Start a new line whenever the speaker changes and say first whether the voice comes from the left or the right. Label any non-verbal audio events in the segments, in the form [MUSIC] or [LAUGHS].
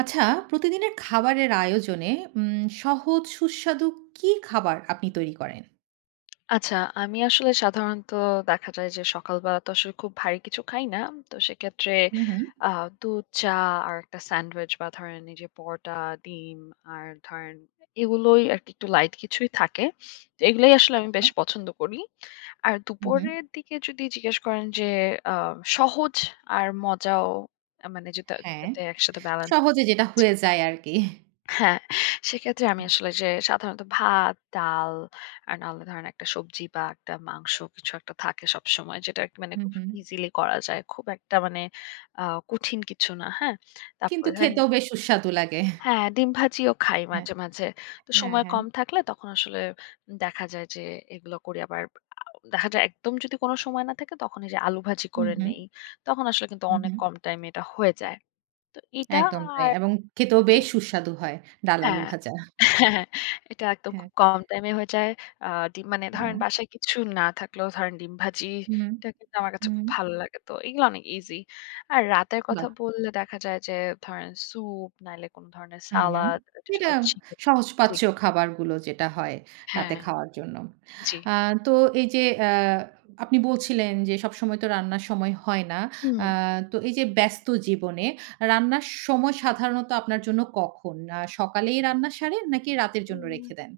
right: আচ্ছা, প্রতিদিনের খাবারের আয়োজনে উম সহজ সুস্বাদু কি খাবার আপনি তৈরি করেন?
left: আচ্ছা, আমি আসলে সাধারণত দেখা যায় যে সকালবেলা তো আসলে খুব ভারী কিছু খাই না। তো সেক্ষেত্রে
right: হুম, হুম।
left: আ দুধ, চা আর একটা স্যান্ডউইচ বা ধরেন এই যে পরোটা, ডিম আর ধরেন এগুলোই আরকি একটু লাইট কিছুই থাকে। তো এগুলাই আসলে আমি
right: আচ্ছা।
left: বেশ পছন্দ করি। আর
right: হুম, হুম।
left: দুপুরের দিকে যদি জিজ্ঞেস করেন যে আ সহজ আর মজাও মানে যেটা
right: হ্যাঁ,
left: যাতে একসাথে ব্যালেন্স
right: সহজে যেটা হয়ে যায় আরকি।
left: হ্যাঁ, সেক্ষেত্রে আমি
right: হ্যাঁ।
left: আসলে যে সাধারণত ভাত, ডাল আর নাহলে ধরেন একটা সবজি বা একটা মাংস কিছু একটা থাকে সবসময়। যেটা মানে
right: হুম,
left: খুব
right: হুম।
left: ইজিলি করা যায়। খুব একটা মানে আ কঠিন কিছু না। হ্যাঁ?
right: কিন্তু
left: তারপরে ধরেন
right: খেতেও বেশ সুস্বাদু লাগে।
left: হ্যাঁ, ডিম ভাজিও খাই
right: হ্যাঁ,
left: মাঝে, মাঝে। তো
right: হ্যাঁ,
left: সময়
right: হ্যাঁ।
left: কম থাকলে তখন আসলে দেখা যায় যে এগুলো করি। আবার আ দেখা যায় একদম যদি কোন সময় না থাকে তখন এই যে আলু ভাজি
right: হুম,
left: করে
right: হুম।
left: নেই। তখন আসলে কিন্তু
right: হুম,
left: অনেক
right: হুম।
left: কম টাইমে এটা হয়ে যায়। তো এটা
right: একদম তাই।
left: আর
right: এবং খেতেও
left: জি।
right: বেশ সুস্বাদু হয়, ডাল আলু
left: হ্যাঁ,
right: ভাজা।
left: হ্যাঁ, এটা একদম
right: হ্যাঁ,
left: খুব কম টাইমে হয়ে যায়। আ ডিম মানে
right: হ্যাঁ।
left: ধরেন বাসায় কিছু না থাকলেও ধরেন ডিম
right: হুম,
left: ভাজিটা কিন্তু আমার কাছে
right: হুম।
left: খুব ভালো লাগে। তো এগুলো অনেক ইজি। আর রাতের কথা
right: বাহ!
left: বললে দেখা যায় যে ধরেন স্যুপ নাইলে কোন ধরনের
right: হুম, হুম।
left: সালাদ, এটার
right: যেটা
left: সাথে চিকেন জি,
right: সহজপাচ্য খাবারগুলো যেটা হয় রাতে
left: হ্যাঁ,
right: খাওয়ার জন্য।
left: জি।
right: আ তো এই যে আ আপনি বলছিলেন যে সবসময় তো রান্নার সময় হয় না।
left: হুম।
right: আ তো এই যে ব্যস্ত জীবনে রান্নার সময় সাধারণত আপনার জন্য কখন? সকালেই রান্না সারেন নাকি রাতের জন্য
left: উম
right: রেখে দেন?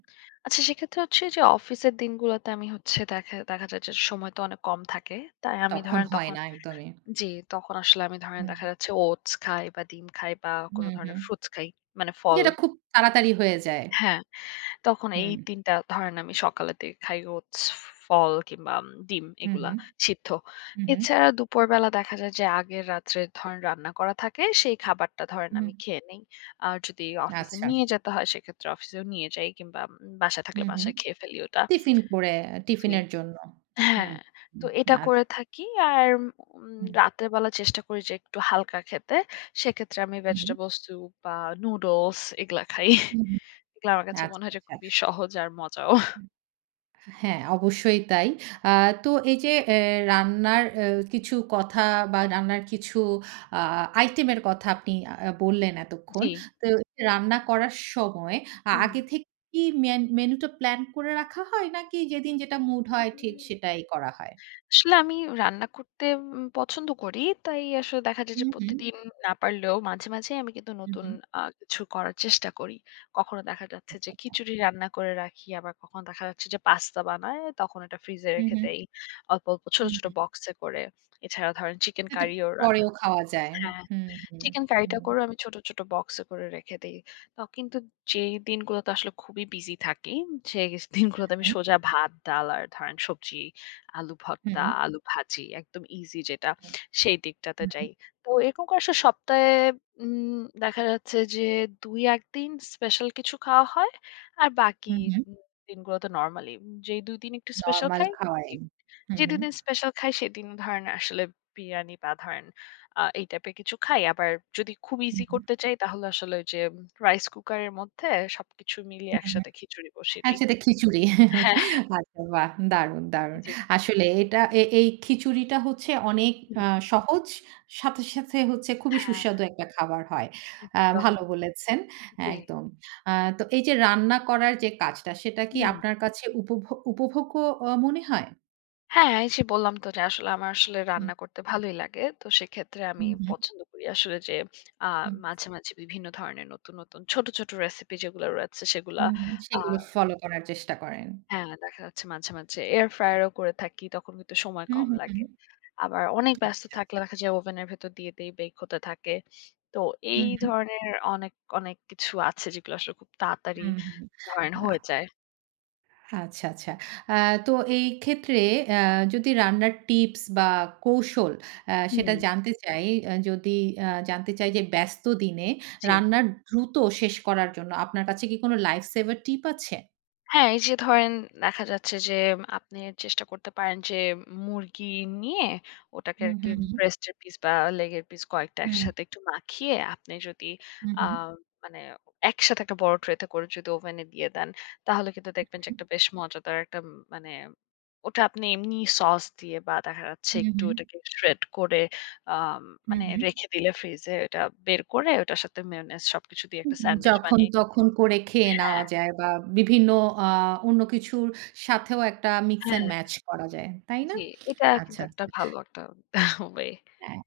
left: আচ্ছা সেক্ষেত্রে হচ্ছে যে অফিসের দিনগুলোতে আমি হচ্ছে দেখা দেখা যায় যে সময় তো অনেক কম থাকে। তাই আমি
right: তখন
left: ধরেন
right: হয়
left: তখন
right: না একদমই।
left: জি, তখন আসলে আমি ধরেন
right: হুম,
left: দেখা যাচ্ছে ওটস খাই বা ডিম খাই বা
right: হুম,
left: কোন
right: হুম।
left: ধরনের ফ্রুটস খাই। মানে ফল
right: যেটা খুব তাড়াতাড়ি হয়ে যায়।
left: হ্যাঁ, তখন এই
right: হুম,
left: ৩ টা ধরেন আমি সকালের দিকে খাই ওটস, ফল কিংবা ডিম
right: হুম,
left: এগুলা
right: হুম,
left: সিদ্ধ।
right: হুম, হুম,
left: এছাড়া দুপুরবেলা দেখা যায় যে আগের রাত্রে ধরেন রান্না করা থাকে সেই খাবারটা ধরেন
right: হুম।
left: আমি খেয়ে নেই। আর যদি অফিসে
right: আচ্ছা।
left: নিয়ে যেতে হয় সেক্ষেত্রে অফিসেও নিয়ে যাই কিংবা বাসায় থাকলে
right: হুম, হুম।
left: বাসায় খেয়ে ফেলি ওটা।
right: টিফিন করে
left: জি।
right: টিফিনের জন্য।
left: হ্যাঁ,
right: হুম,
left: তো
right: হুম,
left: এটা করে
right: আচ্ছা।
left: থাকি। আর উম
right: হুম,
left: রাতের বেলা চেষ্টা করি যে একটু হালকা খেতে। সেক্ষেত্রে আমি ভেজিটেবল স্যুপ বা নুডলস এগুলা খাই।
right: হুম, হুম,
left: এগুলা আমার কাছে মনে
right: আচ্ছা,
left: হয় যে খুবই
right: আচ্ছা।
left: সহজ আর মজাও।
right: হ্যাঁ, অবশ্যই তাই। আ তো এই যে রান্নার কিছু কথা বা রান্নার কিছু আ আইটেমের কথা আপনি বললেন এতক্ষণ।
left: জি,
right: তো রান্না করার সময় আগে থেকে কি মেনুটা প্ল্যান করে রাখা হয় নাকি যেদিন যেটা মুড হয় ঠিক
left: হুম।
right: সেটাই করা হয়?
left: আসলে আমি রান্না করতে পছন্দ করি। তাই আসলে দেখা যায়
right: হুম,
left: যে
right: হুম,
left: প্রতিদিন না পারলেও মাঝে, মাঝে আমি কিন্তু
right: হুম,
left: নতুন
right: হুম।
left: কিছু করার চেষ্টা করি। কখনো দেখা যাচ্ছে
right: আচ্ছা,
left: যে
right: আচ্ছা।
left: খিচুড়ি রান্না করে রাখি, আবার কখনো দেখা যাচ্ছে যে পাস্তা বানায়, তখন এটা ফ্রিজে
right: হুম,
left: রেখে
right: হুম,
left: দেই। অল্প, অল্প ছোট,
right: হুম,
left: ছোট
right: হুম।
left: বক্সে করে। এছাড়া ধরেন চিকেন
right: এটা
left: কারিও রান্না
right: পরেও খাওয়া যায়।
left: হ্যাঁ,
right: হুম, হুম,
left: চিকেন কারিটা
right: হুম।
left: করেও আমি ছোট, ছোট বক্সে করে রেখে দেই। তো কিন্তু যেই দিনগুলোতে আসলে খুবই বিজি থাকি, সেই দিনগুলোতে আমি
right: হুম,
left: সোজা ভাত, ডাল আর ধরেন সবজি, আলু ভর্তা,
right: হুম,
left: আলু ভাজি একদম ইজি যেটা, সেই দিকটাতে
right: হুম,
left: যাই। তো এরকম করে আসলে সপ্তাহে উম দেখা যাচ্ছে যে ২-১ দিন স্পেশাল কিছু খাওয়া হয়। আর বাকি
right: হুম, হুম।
left: উম দিনগুলোতে নরমালি যেই ২ দিন একটু স্পেশাল
right: নরমাল
left: খাই
right: খাওয়াই।
left: জি।
right: হুম, হুম,
left: যেদিন স্পেশাল খাই সেদিন ধরেন আসলে বিরিয়ানি বা ধরেন এই টাইপের কিছু খাই আবার যদি খুব
right: হুম,
left: ইজি
right: হুম,
left: করতে চাই তাহলে আসলে ওই যে রাইস কুকারের মধ্যে সবকিছু মিলিয়ে
right: হুম, হুম।
left: একসাথে খিচুড়ি বসিয়ে
right: আর
left: দিই
right: সেটা খিচুড়ি।
left: হ্যাঁ
right: আচ্ছা বাহ! দারুণ, দারুণ।
left: জি
right: আসলে এটা এই খিচুড়িটা হচ্ছে অনেক
left: হুম,
right: আ সহজ, সাথে, সাথে হচ্ছে খুবই
left: হ্যাঁ
right: সুস্বাদু একটা খাবার হয়।
left: একদম
right: ভালো বলেছেন,
left: জি
right: একদম। আ তো এই যে রান্না করার যে কাজটা সেটা কি
left: হুম
right: আপনার কাছে উপভোগ্য মনে হয়?
left: হ্যাঁ এই যে বললাম তো যে আসলে আমার আসলে
right: হুম,
left: রান্না করতে ভালোই লাগে তো সেক্ষেত্রে আমি
right: হুম, হুম,
left: পছন্দ করি আসলে যে
right: হুম,
left: মাঝে মাঝে বিভিন্ন ধরনের নতুন নতুন ছোট ছোট রেসিপি যেগুলো রয়েছে সেগুলা
right: হুম, হুম। সেগুলো
left: আহ
right: ফলো করার চেষ্টা করেন।
left: হ্যাঁ, দেখা যাচ্ছে মাঝে, মাঝে এয়ার ফ্রায়ার ও করে থাকি। তখন কিন্তু সময়
right: হুম,
left: কম
right: হুম, হুম।
left: লাগে। আবার অনেক ব্যস্ত
right: আচ্ছা, আচ্ছা।
left: থাকলে দেখা যায় ওভেনের ভেতর দিয়ে দেই, বেক হতে থাকে। তো এই
right: হুম, হুম।
left: ধরনের অনেক, অনেক কিছু আছে যেগুলো আসলে খুব তাড়াতাড়ি
right: হুম, হুম।
left: ধরেন
right: আ
left: হয়ে যায়।
right: আচ্ছা, আচ্ছা। আ তো এই ক্ষেত্রে আ যদি রান্নার টিপস বা কৌশল সেটা
left: হুম,
right: জানতে চাই। যদি জানতে চাই যে ব্যস্ত দিনে
left: জি।
right: রান্নার দ্রুত শেষ করার জন্য আপনার কাছে কি কোনো লাইফ সেভার টিপ আছে?
left: হ্যাঁ, এই যে ধরেন দেখা যাচ্ছে যে আপনি চেষ্টা করতে পারেন যে মুরগি নিয়ে ওটাকে
right: হুম,
left: আরকি
right: হুম, হুম।
left: ব্রেস্টের পিস বা লেগের পিস কয়েকটা
right: হুম,
left: একসাথে একটু মাখিয়ে আপনি যদি
right: হুম,
left: আ মানে একসাথে একটা বড় ট্রেতে করে যদি ওভেনে দিয়ে দেন, তাহলে কিন্তু দেখবেন যে
right: হুম,
left: একটা বেশ মজাদার একটা মানে ওটা আপনি এমনি সস দিয়ে বা দেখা যাচ্ছে
right: হুম,
left: একটু
right: হুম,
left: ওটাকে শ্রেড করে আম
right: হুম,
left: মানে
right: হুম।
left: রেখে দিলে ফ্রিজে ওটা বের করে ওটার সাথে মেয়োনিজ সবকিছু দিয়ে একটা স্যান্ডউইচ
right: যখন
left: বানিয়ে
right: তখন করে খেয়ে
left: হ্যাঁ,
right: নেওয়া যায় বা বিভিন্ন আ অন্য কিছুর সাথেও একটা মিক্স
left: হ্যাঁ।
right: অ্যান্ড ম্যাচ করা যায়। তাই না?
left: জি, এটা কিন্তু
right: আচ্ছা,
left: একটা
right: আচ্ছা।
left: ভালো একটা [LAUGHS] ওয়ে।
right: হ্যাঁ,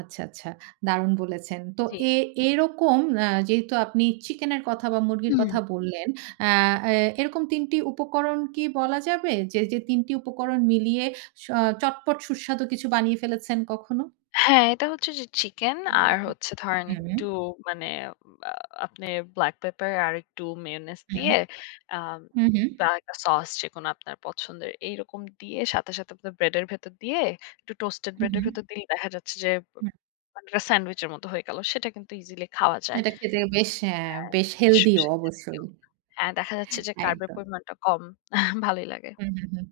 right: আচ্ছা, আচ্ছা। দারুণ বলেছেন। তো
left: জি।
right: এ এরকম যেহেতু আপনি চিকেনের কথা বা মুরগির
left: হুম।
right: কথা বললেন, আ এ এরকম ৩ টি উপকরণ কি বলা যাবে? যে, যে ৩ টি উপকরণ মিলিয়ে স চটপট সুস্বাদু কিছু বানিয়ে ফেলেছেন কখনো?
left: হ্যাঁ, এটা হচ্ছে যে চিকেন
right: হুম,
left: আর হচ্ছে ধরেন
right: হুম,
left: একটু মানে আ আপনি ব্লাক পেপার আর একটু মেয়োনিজ
right: হুম,
left: দিয়ে আম
right: হুম, হুম,
left: বা একটা সস যেকোনো আপনার পছন্দের এইরকম দিয়ে সাথে, সাথে আপনার ব্রেডের ভেতর দিয়ে একটু টোস্টেড ব্রেডের
right: হুম,
left: ভেতর দিলে দেখা যাচ্ছে যে
right: হুম।
left: মানে একটা স্যান্ডউইচের মতো হয়ে গেল। সেটা কিন্তু ইজিলি খাওয়া যায়।
right: এটা খেতে বেশ হ্যাঁ,
left: হ্যাঁ।
right: বেশ
left: সু-
right: হেলথি ও অবশ্যই।
left: হ্যাঁ, দেখা যাচ্ছে যে কার্বের
right: একদম।
left: পরিমাণটা কম। [LAUGHS] ভালোই লাগে।
right: হুম, হুম, হুম।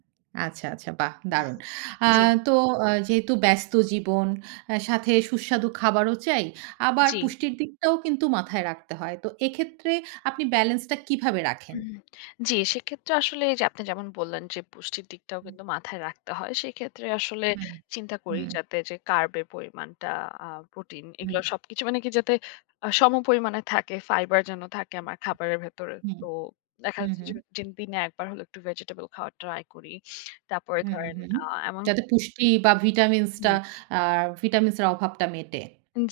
right: আচ্ছা, আচ্ছা বাহ! দারুণ। আ
left: জি,
right: তো যেহেতু ব্যস্ত জীবন, সাথে সুস্বাদু খাবারও চাই, আবার
left: জি।
right: পুষ্টির দিকটাও কিন্তু মাথায় রাখতে হয়। তো এক্ষেত্রে আপনি ব্যালেন্সটা কিভাবে রাখেন?
left: হুম। জি, সেক্ষেত্রে আসলে এই যে আপনি যেমন বললেন যে পুষ্টির দিকটাও কিন্তু মাথায় রাখতে হয়। সেক্ষেত্রে আসলে
right: হুম,
left: চিন্তা করি
right: হুম,
left: যাতে যে কার্বের পরিমাণটা, আ প্রোটিন
right: হুম,
left: এগুলো সবকিছু মানে কি যাতে সমপরিমাণে থাকে, ফাইবার যেন থাকে আমার খাবারের ভেতরে।
right: হুম,
left: তো দেখা
right: হুম,
left: যাচ্ছে যে দিন দিনে একবার হলেও একটু ভেজিটেবল খাওয়ার ট্রাই করি। তারপরে
right: হুম, হুম,
left: ধরেন
right: হুম।
left: এমন
right: যাতে পুষ্টি বা ভিটামিনসটা আ ভিটামিনসের অভাবটা মেটে।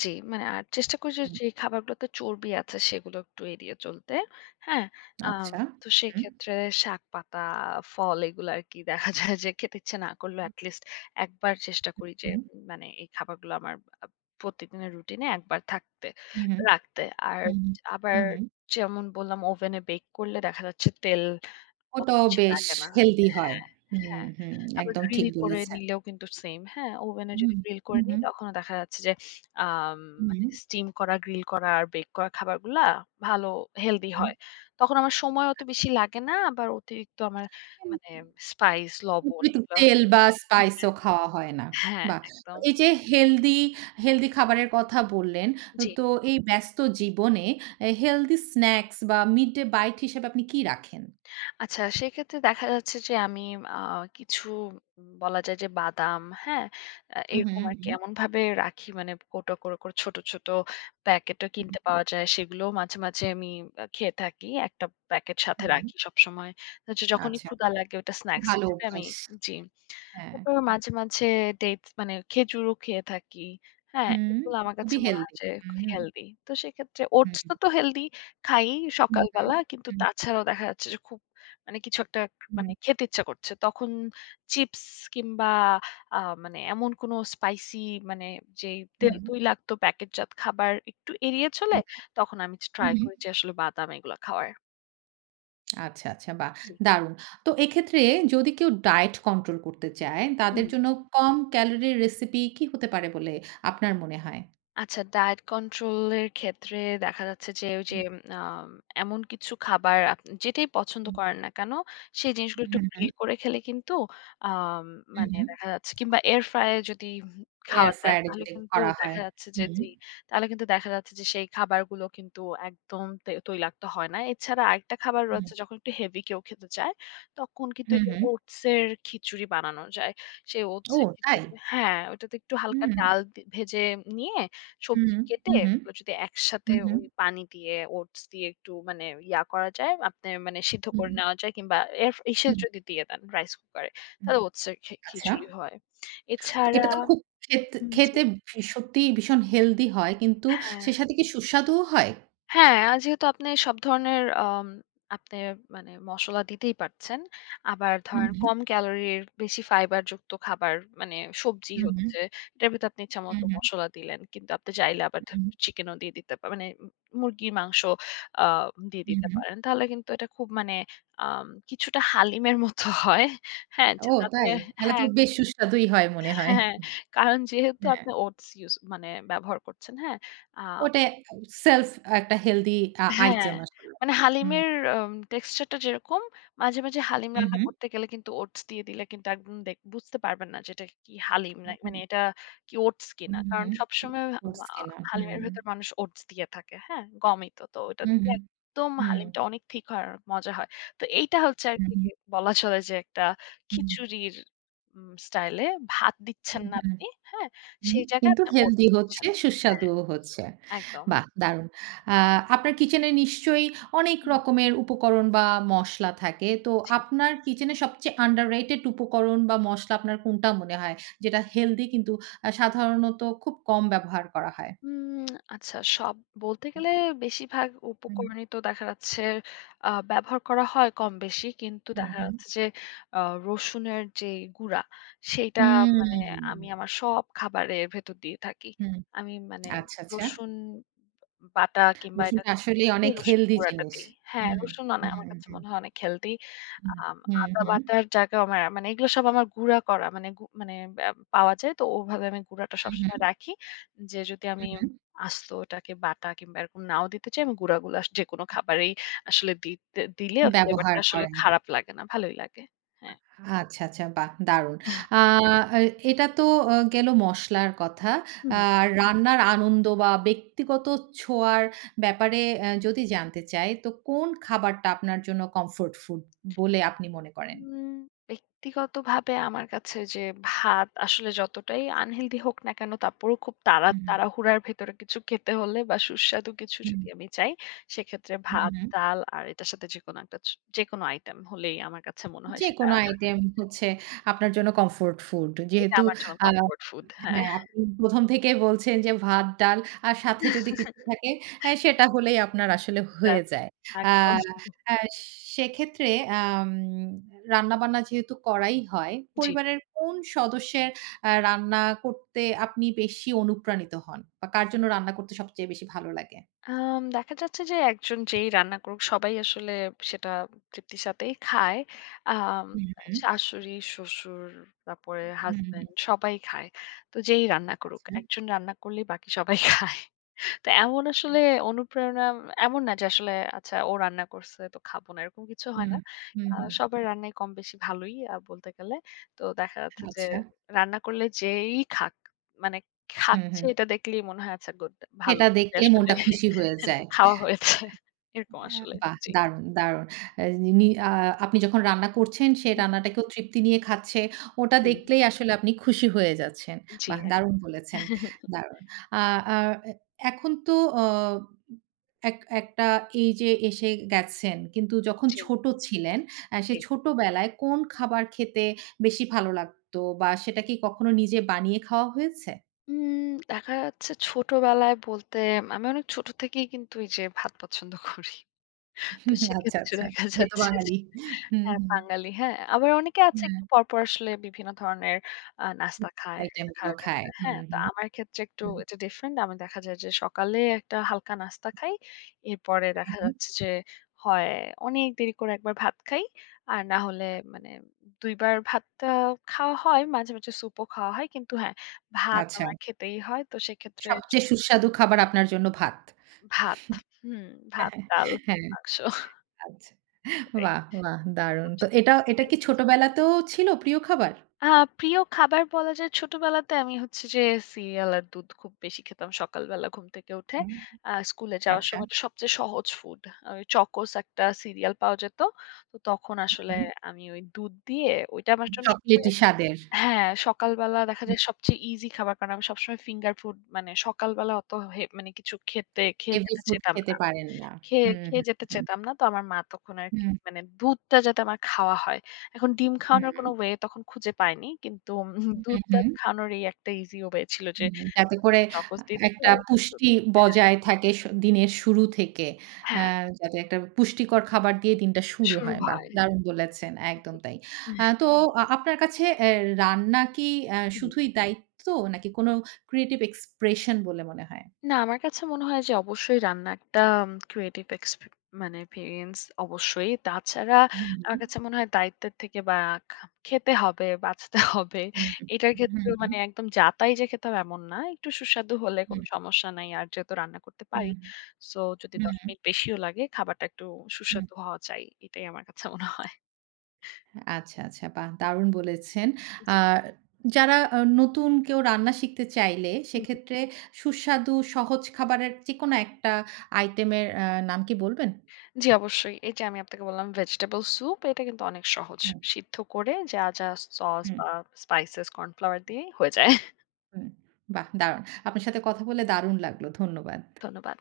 left: জি, মানে আর চেষ্টা করি যে
right: হুম,
left: যে খাবারগুলোতে চর্বি আছে সেগুলো একটু এড়িয়ে চলতে। হ্যাঁ? আম
right: আচ্ছা।
left: তো
right: হুম,
left: সেক্ষেত্রে শাক-পাতা, ফল এগুলো আরকি দেখা যায় যে খেতে ইচ্ছে না করলেও at least একবার চেষ্টা করি যে
right: হুম,
left: মানে এই খাবারগুলো আমার আ প্রত্যেকদিনের রুটিনে একবার থাকতে
right: হুম,
left: রাখতে। আর
right: হুম, হুম,
left: আবার
right: হুম, হুম।
left: যেমন বললাম ওভেনে বেক করলে দেখা যাচ্ছে তেল অত
right: ওটাও
left: বেশি
right: বেশ
left: লাগে না।
right: হেলদি হয়।
left: হ্যাঁ,
right: হুম,
left: হ্যাঁ।
right: হুম,
left: আবার
right: একদম ঠিক
left: গ্রিল করে
right: বলেছেন।
left: নিলেও কিন্তু সেইম, হ্যাঁ? ওভেনে
right: হুম,
left: যদি গ্রিল
right: হুম,
left: করে নিই
right: হুম,
left: তখনও দেখা যাচ্ছে যে আম
right: হুম,
left: মানে স্টিম করা, গ্রিল করা আর বেক করা খাবারগুলা ভালো হেলদি
right: হুম।
left: হয়। তখন আমার সময় অত
right: আচ্ছা।
left: বেশি লাগে না। আবার অতিরিক্ত আমার মানে স্পাইস, লবণ
right: অতিরিক্ত
left: এগুলা
right: তেল বা স্পাইস ও খাওয়া হয় না।
left: হ্যাঁ,
right: বাহ! তো
left: একদম।
right: এই যে হেলদি, হেলদি খাবারের কথা বললেন,
left: জি।
right: তো এই ব্যস্ত জীবনে হেলদি স্ন্যাকস বা মিড ডে বাইট হিসেবে আপনি কি রাখেন?
left: আচ্ছা, সেক্ষেত্রে দেখা যাচ্ছে যে আমি আ কিছু বলা যায় যে বাদাম, হ্যাঁ?
right: হুম,
left: এরকম
right: হুম,
left: আরকি
right: হুম,
left: এমনভাবে রাখি মানে কৌটো করে, করে ছোট, ছোট প্যাকেটও কিনতে
right: হুম,
left: পাওয়া যায়। সেগুলোও মাঝে, মাঝে আমি খেয়ে থাকি। একটা প্যাকেট সাথে
right: হুম।
left: রাখি সবসময়। হচ্ছে যখনই
right: আচ্ছা,
left: ক্ষুধা লাগে ওটা
right: খুব
left: স্ন্যাকস
right: ভালো
left: হিসেবে আমি
right: অভ্যাস।
left: জি।
right: হ্যাঁ।
left: তারপর মাঝে, মাঝে ডেটস মানে খেজুরও খেয়ে থাকি। হ্যাঁ?
right: হুম,
left: এগুলো আমার কাছে
right: খুবই
left: মনে হয়
right: হেলদি।
left: যে
right: হুম, হুম,
left: হেলদি। তো সেক্ষেত্রে ওটস তো,
right: হুম,
left: তো হেলদি খাই
right: হুম,
left: সকালবেলা। কিন্তু
right: হুম,
left: তাছাড়াও দেখা যাচ্ছে যে খুব মানে কিছু একটা মানে
right: হুম,
left: খেতে ইচ্ছা করছে। তখন চিপস কিংবা আ মানে এমন কোনো স্পাইসি মানে যেই তেল
right: হুম,
left: তৈলাক্ত প্যাকেটজাত খাবার একটু এড়িয়ে চলে
right: হুম,
left: তখন আমি
right: হুম,
left: ট্রাই
right: হুম।
left: করি যে আসলে বাদাম এগুলা খাওয়ার।
right: আচ্ছা, আচ্ছা বাহ! দারুণ। তো এক্ষেত্রে যদি কেউ ডায়েট কন্ট্রোল করতে চায়,
left: জি।
right: তাদের জন্য কম ক্যালোরির রেসিপি কি হতে পারে বলে আপনার মনে হয়?
left: আচ্ছা ডায়েট কন্ট্রোল এর ক্ষেত্রে দেখা যাচ্ছে যে ওই যে
right: হুম,
left: আম, এমন কিছু খাবার আপনি যেটাই পছন্দ
right: হুম,
left: করেন না কেন সেই জিনিসগুলো একটু
right: হুম, হুম,
left: গ্রিল করে খেলে কিন্তু আম,
right: হুম,
left: মানে
right: হুম।
left: দেখা যাচ্ছে কিংবা এয়ার ফ্রায়ার যদি খাওয়া
right: এয়ার
left: যায়
right: ফ্রায়ার এ
left: তাহলে
right: যদি
left: কিন্তু
right: করা হয়।
left: দেখা যাচ্ছে যে
right: হুম,
left: যে তাহলে কিন্তু দেখা যাচ্ছে যে সেই খাবারগুলো কিন্তু একদম তৈলাক্ত হয় না এছাড়া আরেকটা খাবার
right: হুম,
left: রয়েছে যখন একটু হেভি কেউ খেতে চায় তখন কিন্তু এই
right: হুম,
left: যে
right: হুম।
left: ওটসের খিচুড়ি বানানো যায় সেই
right: ও
left: ওটসের খিচুড়ি
right: তাই?
left: হ্যাঁ ওটাতে একটু
right: হুম,
left: হালকা
right: হুম,
left: ডাল ভেজে নিয়ে
right: হুম,
left: সবজি কেটে
right: হুম, হুম,
left: ওগুলো যদি একসাথে
right: হুম,
left: ওই পানি দিয়ে ওটস দিয়ে একটু মানে ইয়া করা যায়, আপনার মানে সিদ্ধ
right: হুম,
left: করে নেওয়া যায় কিংবা এর ইসে
right: হুম,
left: যদি দিয়ে দেন রাইস কুকারে
right: হুম।
left: তাহলে ওটসের
right: আচ্ছা।
left: খিচুড়ি হয়।
right: তো
left: এছাড়া
right: এটা তো খুব খেতে
left: হুম, জি।
right: খেতে সত্যিই ভীষণ হেলদি হয়। কিন্তু
left: হ্যাঁ।
right: সে সাথে কি সুস্বাদুও হয়?
left: হ্যাঁ, যেহেতু আপনি সব ধরনের আপনি মানে মসলা দিতেই পারছেন। আবার
right: হুম,
left: ধরেন
right: হুম,
left: কম ক্যালোরির বেশি ফাইবারযুক্ত খাবার মানে সবজি
right: হুম, হুম,
left: হচ্ছে, এটার ভিতরে আপনি ইচ্ছামত
right: হুম, হুম,
left: মসলা দিলেন। কিন্তু আপনি চাইলে আবার
right: হুম,
left: চিকেনও দিয়ে দিতে মানে মুরগির মাংস আ দিয়ে
right: হুম,
left: দিতে
right: হুম।
left: পারেন। তাহলে কিন্তু এটা খুব মানে কিছুটা হালিমের মতো হয়। হ্যাঁ,
right: ও
left: যেটা আপনি
right: তাই? তাহলে তো
left: হ্যাঁ,
right: বেশ সুস্বাদুই হয় মনে হয়।
left: হ্যাঁ। কারণ যেহেতু
right: হ্যাঁ,
left: আপনি ওটস ইউস মানে ব্যবহার করছেন, হ্যাঁ? আ
right: ওটা সেলফ একটা হেলথি
left: হ্যাঁ,
right: আইটেম আসলে।
left: মানে
right: হুম,
left: হালিমের টেক্সচার টা যেরকম, মাঝে, মাঝে হালিম
right: হু,
left: রান্না
right: হু।
left: করতে গেলে কিন্তু ওটস দিয়ে দিলে কিন্তু একদম দেখ বুঝতে পারবেন না যে এটা কি হালিম না মানে
right: হু,
left: এটা কি ওটস
right: হু,
left: কিনা।
right: হু।
left: কারণ সবসময়
right: ওটস
left: মা
right: কেনা।
left: হালিমের
right: হুম।
left: ভেতর মানুষ ওটস দিয়ে থাকে। হ্যাঁ? গমই তো। তো ওটা
right: হু,
left: দিলে
right: হু।
left: একদম
right: হুম।
left: হালিমটা অনেক ঠিক হয় আর মজা হয়। তো এইটা হচ্ছে
right: হু,
left: আরকি
right: হু।
left: বলা চলে যে একটা
right: হুম।
left: খিচুড়ির স্টাইলে ভাত দিচ্ছেন
right: হুম।
left: না আপনি। হ্যাঁ?
right: হুম,
left: সেই জায়গায়
right: কিন্তু
left: আপনি ওটস
right: হেলদি হচ্ছে,
left: দিচ্ছেন। হ্যাঁ,
right: সুস্বাদুও হচ্ছে।
left: একদম।
right: বাহ! দারুণ। আ আপনার কিচেনে নিশ্চয়ই অনেক
left: হুম।
right: রকমের উপকরণ বা মসলা থাকে। তো
left: জি।
right: আপনার কিচেনে সবচেয়ে আন্ডাররেটেড উপকরণ বা মসলা আপনার কোনটা মনে হয়? যেটা হেলদি কিন্তু সাধারণত খুব কম ব্যবহার করা হয়?
left: উম আচ্ছা সব বলতে গেলে বেশিরভাগ
right: হুম,
left: উপকরণই তো দেখা যাচ্ছে ব্যবহার করা হয় কম বেশি। কিন্তু
right: হুম,
left: দেখা
right: হুম।
left: যাচ্ছে যে আ রসুনের যে গুঁড়া সেইটা হুম। মানে আমি
right: হুম,
left: আমার সব খাবারের ভেতর দিয়ে থাকি।
right: হুম।
left: আমি মানে
right: আচ্ছা, আচ্ছা।
left: রসুন বাটা কিংবা এটা
right: রসুনটা
left: থেকে
right: আসলেই
left: সেই
right: অনেক
left: রসুনের
right: হেলদি
left: গুঁড়াটা
right: জিনিস।
left: দেই। হ্যাঁ,
right: হুম,
left: রসুন
right: হুম,
left: আমার কাছে
right: হুম,
left: মনে হয় অনেক হেলদি।
right: হুম,
left: আম
right: হুম,
left: আদা
right: হুম,
left: বাটার জায়গাও আমার মানে এগুলো সব আমার গুঁড়া করা মানে মানে পাওয়া যায়। তো ওভাবে আমি গুঁড়াটা সবসময়
right: হুম,
left: রাখি। যে যদি আমি
right: হুম, হুম,
left: আস্তটাকে বাটা কিংবা এরকম নাও দিতে চাই, আমি গুঁড়া, গুলা যেকোনো খাবারেই আসলে দিতে দিলে
right: ব্যবহার
left: ফ্লেভারটা আসলে
right: করেন।
left: খারাপ লাগে না। ভালোই লাগে। হ্যাঁ।
right: আচ্ছা, আচ্ছা বাহ! দারুণ। আ এ এটা তো গেল মসলার কথা।
left: হুম।
right: আর রান্নার আনন্দ বা ব্যক্তিগত ছোঁয়ার ব্যাপারে যদি জানতে চাই, তো কোন খাবারটা আপনার জন্য কমফোর্ট ফুড বলে আপনি মনে করেন?
left: উম ব্যক্তিগতভাবে আমার কাছে যে ভাত আসলে যতটাই আনহেলদি হোক না কেন, তারপরেও খুব
right: হুম, হুম,
left: তাড়াহুড়ার ভেতরে কিছু খেতে হলে বা সুস্বাদু কিছু
right: হুম,
left: যদি আমি চাই, সেক্ষেত্রে
right: হুম,
left: ভাত,
right: হুম।
left: ডাল আর এটার সাথে যেকোনো একটা যেকোনো আইটেম হলেই আমার কাছে মনে হয় সেটা
right: যেকোনো আইটেম হচ্ছে আপনার জন্য কমফোর্ট ফুড।
left: এটা
right: যেহেতু
left: আমার জন্য
right: আ
left: কমফোর্ট ফুড। হ্যাঁ।
right: হ্যাঁ, আপনি ১ম থেকেই বলছেন যে ভাত, ডাল আর সাথে যদি কিছু
left: [LAUGHS]
right: থাকে সেটা হলেই আপনার আসলে হয়ে
left: ব্যাস
right: যায়। আ
left: একদম।
right: আ সেক্ষেত্রে আম রান্নাবান্না যেহেতু করাই হয়,
left: জি।
right: পরিবারের কোন সদস্যের রান্না করতে আপনি বেশি অনুপ্রাণিত হন? বা কার জন্য রান্না করতে সবচেয়ে বেশি ভালো লাগে?
left: দেখা যাচ্ছে যে একজন যেই রান্না করুক সবাই আসলে সেটা তৃপ্তির সাথেই খায়। আম
right: হুম, হুম।
left: শাশুড়ি, শ্বশুর, তারপরে
right: হুম, হুম।
left: হাসব্যান্ড সবাই খায়। তো যেই রান্না করুক।
right: আচ্ছা।
left: একজন রান্না করলেই বাকি সবাই খায়। তো এমন আসলে অনুপ্রেরণা এমন না যে আসলে আচ্ছা ও রান্না করছে তো খাবো না এরকম কিছু হয়
right: হুম,
left: না।
right: হুম, হুম।
left: সবার রান্নাই কম বেশি ভালোই বলতে গেলে। তো দেখা যাচ্ছে যে
right: আচ্ছা।
left: রান্না করলে যেই খাক মানে
right: হুম,
left: খাচ্ছে
right: হুম।
left: এটা দেখলেই মনে হয় আচ্ছা গুড ভালো
right: সেটা
left: যে
right: দেখলে
left: আসলে
right: মনটা খুশি হয়ে যায়।
left: [LAUGHS] খাওয়া হয়েছে। এরকম
right: হ্যাঁ,
left: আসলে।
right: বাহ!
left: জি।
right: দারুণ, দারুণ। আ নি আ আপনি যখন রান্না করছেন সে রান্নাটাকেও তৃপ্তি নিয়ে খাচ্ছে। ওটা
left: জি।
right: দেখলেই আসলে আপনি খুশি হয়ে যাচ্ছেন।
left: জি,
right: বাহ!
left: এক
right: দারুণ বলেছেন। দারুণ। আ আ এ এখন তো অ এক একটা এই যে এসে গেছেন কিন্তু যখন
left: জি,
right: ছোট ছিলেন সে
left: জি।
right: ছোটবেলায় কোন খাবার খেতে বেশি ভালো লাগতো বা সেটা কি কখনো নিজে বানিয়ে খাওয়া হয়েছে?
left: উম দেখা যাচ্ছে ছোটবেলায় বলতে আমি অনেক ছোট থেকেই কিন্তু এই যে ভাত পছন্দ করি।
right: [LAUGHS]
left: তো
right: হুম, আচ্ছা,
left: সেক্ষেত্রে
right: আচ্ছা।
left: দেখা
right: খেতো
left: যাচ্ছে
right: বাঙালি। হুম,
left: হ্যাঁ,
right: হুম।
left: বাঙালি। হ্যাঁ, আবার অনেকে আছে
right: হ্যাঁ,
left: একটু পরপর আসলে বিভিন্ন ধরনের নাস্তা খায়,
right: আইটেম
left: এটা
right: গুলো
left: খায়, ওটা
right: খায়।
left: খায়। হ্যাঁ,
right: হুম,
left: তো
right: হুম,
left: আমার ক্ষেত্রে একটু
right: হুম।
left: এটা ডিফারেন্ট। আমি দেখা যায় যে সকালে একটা হালকা নাস্তা খাই। এরপরে
right: হুম,
left: দেখা
right: হুম,
left: যাচ্ছে যে হয় অনেক দেরি করে একবার ভাত খাই। আর না হলে মানে ২ বার ভাতটা খাওয়া হয়। মাঝে, মাঝে স্যুপও খাওয়া হয়। কিন্তু হ্যাঁ, ভাত
right: আচ্ছা।
left: আমার খেতেই হয়। তো সেক্ষেত্রে
right: সবচেয়ে সুস্বাদু খাবার আপনার জন্য ভাত।
left: ভাত। হুম, ভাত,
right: [LAUGHS] হ্যাঁ,
left: ডাল,
right: হ্যাঁ, হ্যাঁ,
left: মাংস
right: আচ্ছা।
left: এটাই।
right: বাহ! বাহ! দারুণ। তো এটা এটা কি ছোটবেলাতেও ছিল প্রিয় খাবার?
left: আ প্রিয় খাবার বলা যায় ছোটবেলাতে আমি হচ্ছে যে সিরিয়াল আর দুধ খুব বেশি খেতাম সকালবেলা ঘুম থেকে উঠে।
right: হুম,
left: স্কুলে যাওয়ার
right: আচ্ছা,
left: সময় তো সবচেয়ে সহজ ফুড। ওই চকোস একটা সিরিয়াল পাওয়া যেত। তো তখন আসলে
right: হুম।
left: আমি ওই দুধ দিয়ে ওইটা আমার জন্য
right: চকলেটি
left: সবচেয়ে
right: স্বাদের।
left: হ্যাঁ, সকালবেলা দেখা
right: হুম।
left: যায় সবচেয়ে ইজি খাবার। কারণ আমি সবসময় ফিঙ্গার ফুড মানে সকালবেলা অত মানে কিছু খেতে খেয়ে
right: হেভি
left: যেতে
right: ফুড
left: চেতাম
right: খেতে
left: না।
right: পারেন না। হুম,
left: খেয়ে
right: হুম,
left: যেতে
right: হুম।
left: চেতাম না। তো আমার মা তখন আরকি
right: হুম,
left: মানে দুধটা যাতে আমার খাওয়া হয়। এখন ডিম খাওয়ানোর
right: হুম,
left: কোনো ওয়ে তখন খুঁজে পাইনি। কিন্তু [LAUGHS]
right: হুম,
left: দুধ-টাধ
right: হুম।
left: খাওয়ানোর এই একটা ইজি ওয়ে ছিল যে
right: হুম, যাতে করে
left: আমাকে চকোস দিয়ে দিত
right: একটা
left: আর দুধ
right: পুষ্টি বজায় থাকে দিনের শুরু থেকে। আ
left: হ্যাঁ,
right: যাতে একটা পুষ্টিকর খাবার দিয়ে দিনটা শুরু
left: শুরু
right: হয়। বাহ!
left: হয়।
right: দারুণ বলেছেন। একদম
left: জি।
right: তাই। তো আপনার কাছে রান্না কি শুধুই দায়িত্ব নাকি কোনো ক্রিয়েটিভ এক্সপ্রেশন বলে মনে হয়?
left: না, আমার কাছে মনে হয় যে অবশ্যই রান্না একটা ক্রিয়েটিভ এক্সপি মানে এক্সপেরিয়েন্স অবশ্যই। তাছাড়া
right: হুম, হুম,
left: আমার কাছে মনে হয় দায়িত্বের থেকে বা খা খেতে হবে, বাঁচতে [LAUGHS] হবে।
right: হুম,
left: এটার ক্ষেত্রেও
right: হুম,
left: মানে একদম যা তাই যে খেতে হবে এমন না। একটু সুস্বাদু হলে কোনো
right: হুম,
left: সমস্যা নাই। আর যেহেতু রান্না করতে পারি।
right: হুম,
left: সো যদি ১০
right: হুম,
left: মিনিট বেশিও লাগে খাবারটা একটু
right: হুম।
left: সুস্বাদু হওয়া চাই। এটাই আমার কাছে মনে হয়।
right: আচ্ছা, আচ্ছা। বাহ! দারুণ বলেছেন। আ
left: জি।
right: যারা নতুন কেউ রান্না শিখতে চাইলে
left: হুম।
right: সেক্ষেত্রে সুস্বাদু সহজ খাবারের যেকোনো একটা আইটেমের নাম কি বলবেন?
left: জি, অবশ্যই। এই যে আমি আপনাকে বললাম ভেজিটেবল স্যুপ এটা কিন্তু অনেক সহজ।
right: হুম,
left: সিদ্ধ করে যা, যা সস
right: হুম,
left: বা স্পাইসেস কর্নফ্লাওয়ার দিয়েই হয়ে যায়।
right: হুম। বাহ! দারুণ। আপনার সাথে কথা বলে দারুণ লাগলো। ধন্যবাদ।
left: ধন্যবাদ।